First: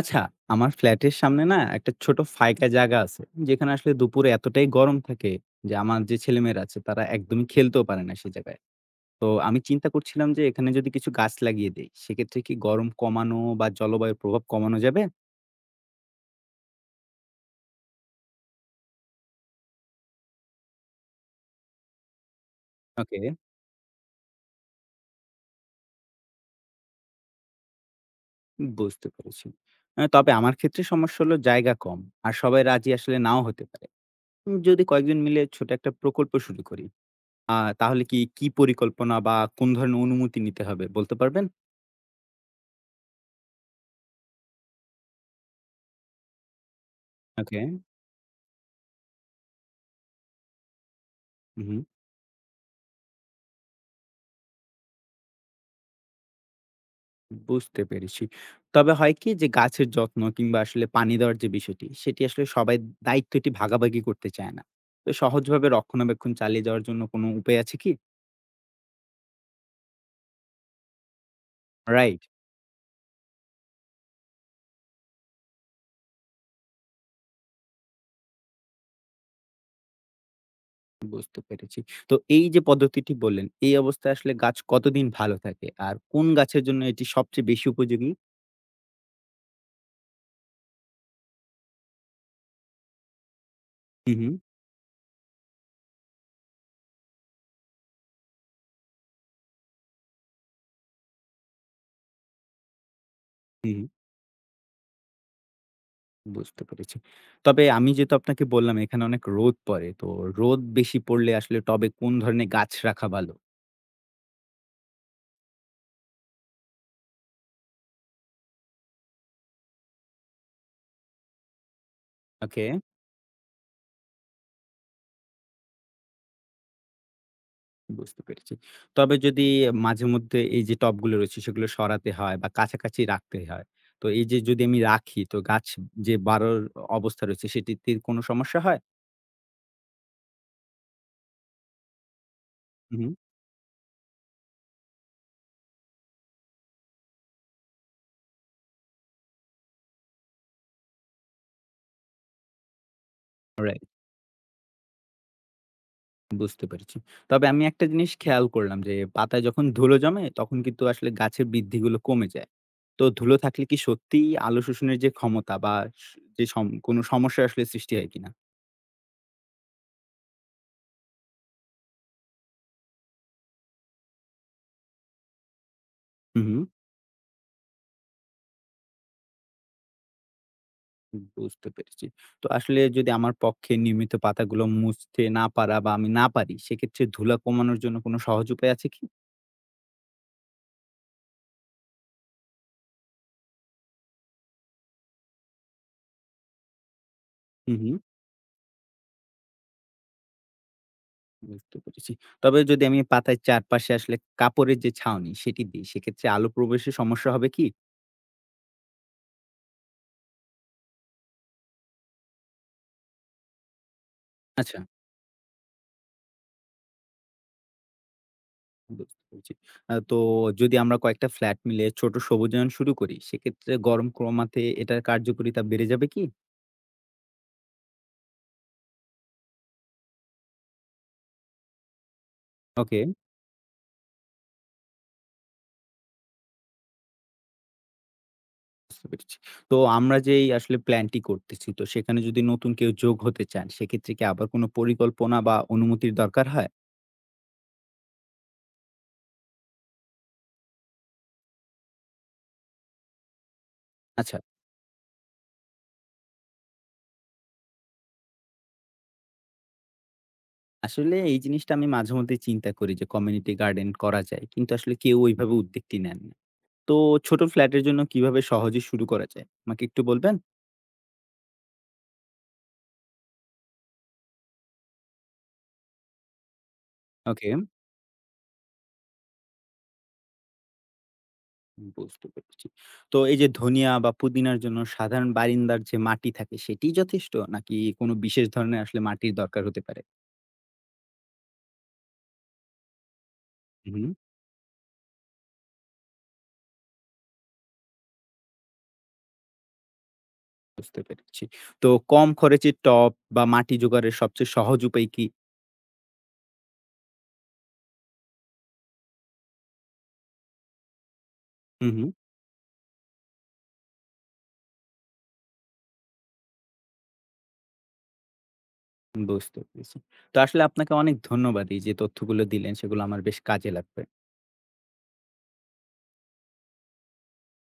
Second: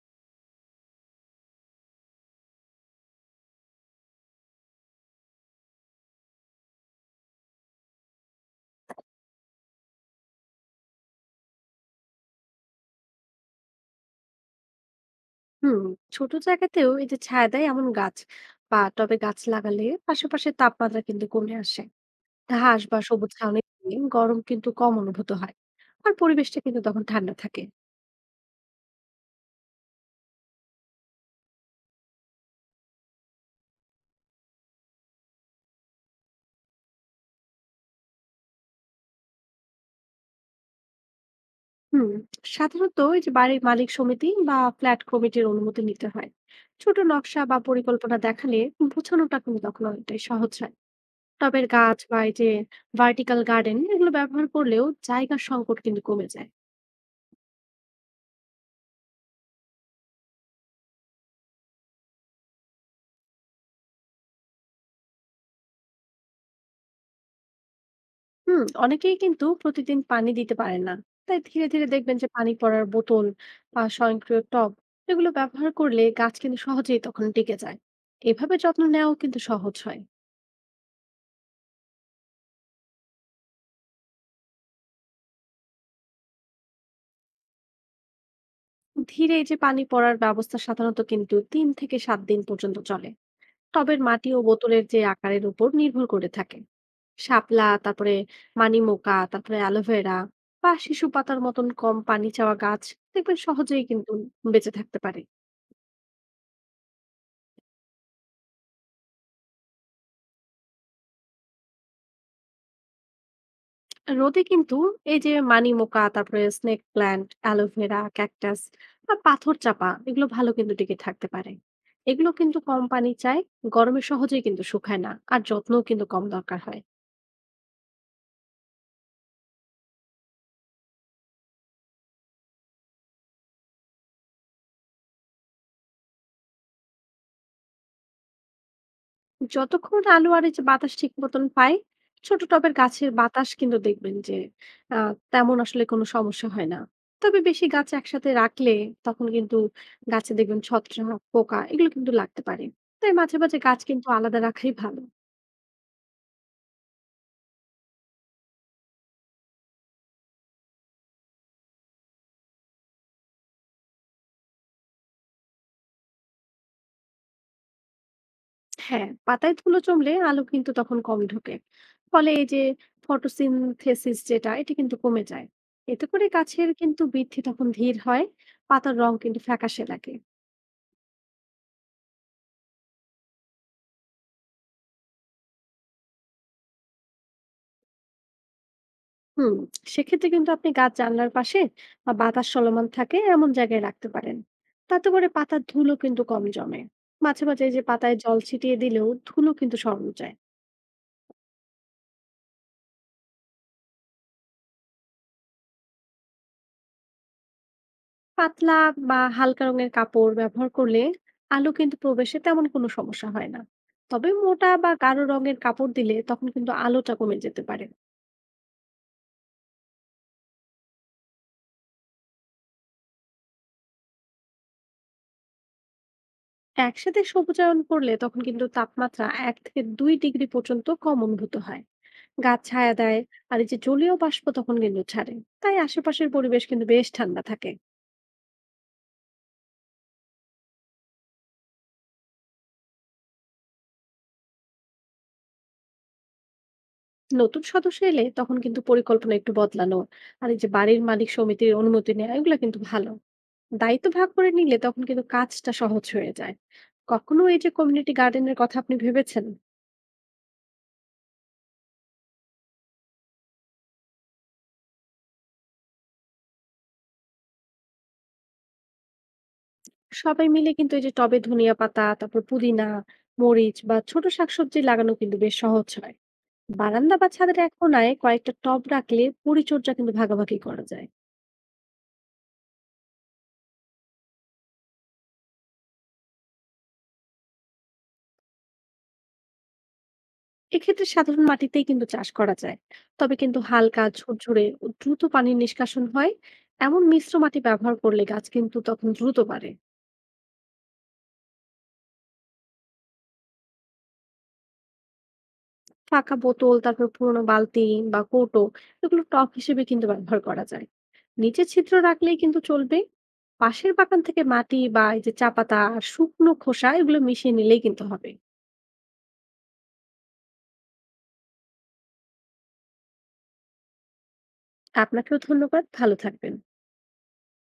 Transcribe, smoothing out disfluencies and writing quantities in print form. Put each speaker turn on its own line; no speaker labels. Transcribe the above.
আচ্ছা, আমার ফ্ল্যাটের সামনে না একটা ছোট ফাঁকা জায়গা আছে। যেখানে আসলে দুপুরে এতটাই গরম থাকে যে, আমার যে ছেলেমেয়েরা আছে তারা একদমই খেলতেও পারে না সে জায়গায়। তো আমি চিন্তা করছিলাম যে এখানে যদি কিছু গাছ লাগিয়ে দেই, সেক্ষেত্রে কি গরম কমানো বা জলবায়ুর প্রভাব কমানো যাবে?
হুম। ছোট জায়গাতেও এই যে ছায়া দেয় এমন গাছ বা টবে গাছ লাগালে আশেপাশে তাপমাত্রা কিন্তু কমে আসে। ঘাস বা
ওকে,
সবুজ ছাউনি দিলে গরম কিন্তু কম অনুভূত হয়, আর পরিবেশটা কিন্তু তখন ঠান্ডা থাকে।
বুঝতে পেরেছি। তবে আমার ক্ষেত্রে সমস্যা হলো জায়গা কম। আর সবাই রাজি আসলে নাও হতে পারে। যদি কয়েকজন মিলে ছোট একটা প্রকল্প শুরু করি, আ তাহলে কি পরিকল্পনা বা কোন ধরনের অনুমতি নিতে হবে বলতে পারবেন?
হুম। সাধারণত এই যে বাড়ির মালিক সমিতি বা ফ্ল্যাট কমিটির অনুমতি নিতে হয়। ছোট নকশা বা
ওকে,
পরিকল্পনা দেখালে বোঝানোটা কিন্তু তখন অনেকটাই সহজ হয়। টবের
উহু।
গাছ বা এই যে ভার্টিক্যাল গার্ডেন এগুলো ব্যবহার করলেও জায়গার সংকট কিন্তু কমে যায়।
বুঝতে পেরেছি। তবে হয় কি যে গাছের যত্ন কিংবা আসলে পানি দেওয়ার যে বিষয়টি, সেটি আসলে সবাই দায়িত্বটি ভাগাভাগি করতে চায় না। তো সহজভাবে রক্ষণাবেক্ষণ চালিয়ে যাওয়ার জন্য কোনো উপায় আছে কি?
হুম। অনেকেই কিন্তু প্রতিদিন পানি দিতে পারেন না, তাই ধীরে ধীরে দেখবেন
রাইট,
যে পানি পড়ার বোতল বা স্বয়ংক্রিয় টব এগুলো ব্যবহার করলে গাছ কিন্তু সহজেই তখন টিকে যায়। এভাবে যত্ন নেওয়াও কিন্তু সহজ হয়।
বুঝতে পেরেছি। তো এই যে পদ্ধতিটি বললেন, এই অবস্থায় আসলে গাছ কতদিন ভালো থাকে? আর কোন গাছের জন্য এটি সবচেয়ে বেশি উপযোগী?
ধীরে এই যে পানি পড়ার ব্যবস্থা সাধারণত কিন্তু 3 থেকে 7 দিন পর্যন্ত চলে, টবের
হু, হু,
মাটি ও বোতলের যে আকারের উপর নির্ভর করে থাকে। শাপলা, তারপরে মানিমোকা, তারপরে অ্যালোভেরা বা শিশু পাতার মতন কম পানি চাওয়া গাছ দেখবেন
হু, হু,
সহজেই কিন্তু বেঁচে থাকতে পারে।
বুঝতে পেরেছি। তবে আমি যেহেতু আপনাকে বললাম এখানে অনেক রোদ পড়ে, তো রোদ বেশি পড়লে আসলে টবে কোন ধরনের গাছ রাখা ভালো?
রোদে কিন্তু এই যে মানিমুকা, তারপরে স্নেক প্ল্যান্ট, অ্যালোভেরা, ক্যাকটাস বা পাথর চাপা এগুলো ভালো কিন্তু টিকে থাকতে পারে। এগুলো কিন্তু
ওকে।
কম পানি চায়। গরমে সহজেই কিন্তু শুকায় না, আর যত্নও কিন্তু কম দরকার হয়।
বুঝতে পেরেছি। তবে যদি মাঝেমধ্যে এই যে টবগুলো রয়েছে সেগুলো সরাতে হয় বা কাছাকাছি রাখতে হয়। তো এই যে যদি আমি রাখি তো গাছ যে বাড়ার অবস্থা রয়েছে সেটিতে কোনো সমস্যা হয়?
যতক্ষণ আলো আর এই যে বাতাস ঠিক মতন পায়, ছোট টবের গাছের
হুম,
বাতাস কিন্তু দেখবেন যে তেমন আসলে কোনো সমস্যা হয় না। তবে বেশি গাছ একসাথে রাখলে তখন কিন্তু গাছে দেখবেন ছত্রাক, পোকা এগুলো কিন্তু লাগতে পারে। তাই মাঝে মাঝে গাছ
রাইট।
কিন্তু আলাদা রাখাই ভালো।
বুঝতে পেরেছি। তবে আমি একটা জিনিস খেয়াল করলাম যে পাতায় যখন ধুলো জমে তখন কিন্তু আসলে গাছের বৃদ্ধিগুলো কমে যায়। তো ধুলো থাকলে কি সত্যিই আলো শোষণের যে ক্ষমতা বা স যে কোনো সমস্যা আসলে সৃষ্টি হয় কিনা?
হ্যাঁ, পাতায় ধুলো জমলে আলো কিন্তু তখন কম ঢোকে। ফলে এই যে ফটোসিনথেসিস যেটা, এটা কিন্তু কমে যায়। এতে করে
হু, হু।
গাছের কিন্তু বৃদ্ধি তখন ধীর হয়, পাতার রং কিন্তু ফ্যাকাশে লাগে।
বুঝতে পেরেছি। তো আসলে যদি আমার পক্ষে নিয়মিত পাতাগুলো মুছতে না পারা বা আমি না পারি, সেক্ষেত্রে ধুলা কমানোর জন্য কোনো সহজ উপায় আছে কি?
হুম। সেক্ষেত্রে কিন্তু আপনি গাছ জানলার পাশে বা বাতাস চলমান থাকে এমন জায়গায় রাখতে পারেন। তাতে করে পাতার ধুলো কিন্তু কম জমে। মাঝে মাঝে এই
হুম,
যে
হুম।
পাতায় জল ছিটিয়ে দিলেও ধুলো কিন্তু সরানো যায়।
বুঝতে পেরেছি। তবে যদি আমি পাতার চারপাশে আসলে কাপড়ের যে ছাউনি সেটি দিই, সেক্ষেত্রে আলো প্রবেশের সমস্যা হবে কি?
পাতলা বা হালকা রঙের কাপড় ব্যবহার করলে আলো কিন্তু প্রবেশে তেমন কোনো সমস্যা হয় না। তবে মোটা
আচ্ছা।
বা গাঢ় রঙের কাপড় দিলে তখন কিন্তু আলোটা কমে যেতে পারে।
বুঝতে পেরেছি। তো যদি আমরা কয়েকটা ফ্ল্যাট মিলে ছোট সবুজায়ন শুরু করি, সেক্ষেত্রে গরম কমাতে এটার কার্যকারিতা বেড়ে যাবে কি?
একসাথে সবুজায়ন করলে তখন কিন্তু তাপমাত্রা 1 থেকে 2 ডিগ্রি পর্যন্ত কম অনুভূত হয়। গাছ ছায়া
ওকে।
দেয়, আর এই যে জলীয় বাষ্প তখন কিন্তু ছাড়ে। তাই আশেপাশের পরিবেশ কিন্তু বেশ ঠান্ডা থাকে।
বুঝতে পেরেছি। তো আমরা যে এই আসলে প্ল্যানটি করতেছি, তো সেখানে যদি নতুন কেউ যোগ হতে চান, সেক্ষেত্রে কি আবার কোনো পরিকল্পনা বা অনুমতির দরকার হয়?
নতুন সদস্য এলে তখন কিন্তু পরিকল্পনা একটু বদলানো আর এই যে বাড়ির মালিক সমিতির অনুমতি নেওয়া এগুলো কিন্তু ভালো। দায়িত্ব ভাগ
আচ্ছা।
করে নিলে তখন কিন্তু কাজটা সহজ হয়ে যায়। কখনো এই যে কমিউনিটি গার্ডেনের কথা আপনি ভেবেছেন?
আসলে এই জিনিসটা আমি মাঝেমধ্যেই চিন্তা করি যে কমিউনিটি গার্ডেন করা যায়। কিন্তু আসলে কেউ ওইভাবে উদ্যোগটি নেন না। তো ছোট ফ্ল্যাটের জন্য কিভাবে সহজে শুরু করা যায়? আমাকে একটু বলবেন?
সবাই মিলে কিন্তু এই যে টবে ধনিয়া পাতা, তারপর পুদিনা, মরিচ বা ছোট শাকসবজি লাগানো কিন্তু বেশ সহজ হয়। বারান্দা বা
ওকে।
ছাদের এক কোনায় কয়েকটা টব রাখলে পরিচর্যা কিন্তু ভাগাভাগি করা যায়।
বুঝতে পেরেছি। তো এই যে ধনিয়া বা পুদিনার জন্য সাধারণ বারিন্দার যে মাটি থাকে, সেটিই যথেষ্ট? নাকি কোনো বিশেষ ধরনের আসলে মাটির দরকার হতে পারে?
এক্ষেত্রে সাধারণ মাটিতেই কিন্তু চাষ করা যায়। তবে কিন্তু হালকা ঝুরঝুরে ও দ্রুত পানির নিষ্কাশন হয় এমন মিশ্র মাটি ব্যবহার করলে গাছ কিন্তু তখন দ্রুত বাড়ে।
বুঝতে পেরেছি। তো কম খরচে টব বা মাটি জোগাড়ের সবচেয়ে সহজ উপায় কি?
ফাঁকা বোতল, তারপর পুরোনো বালতি বা কৌটো এগুলো টব হিসেবে কিন্তু ব্যবহার করা যায়। নিচে
হুম,
ছিদ্র
হুম।
রাখলেই কিন্তু চলবে। পাশের বাগান থেকে মাটি বা এই যে চা পাতা আর শুকনো খোসা এগুলো মিশিয়ে নিলেই কিন্তু হবে।
বুঝতে পেরেছি। তো আসলে আপনাকে অনেক ধন্যবাদ। এই যে তথ্যগুলো দিলেন সেগুলো আমার বেশ কাজে লাগবে।
আপনাকেও ধন্যবাদ, ভালো থাকবেন।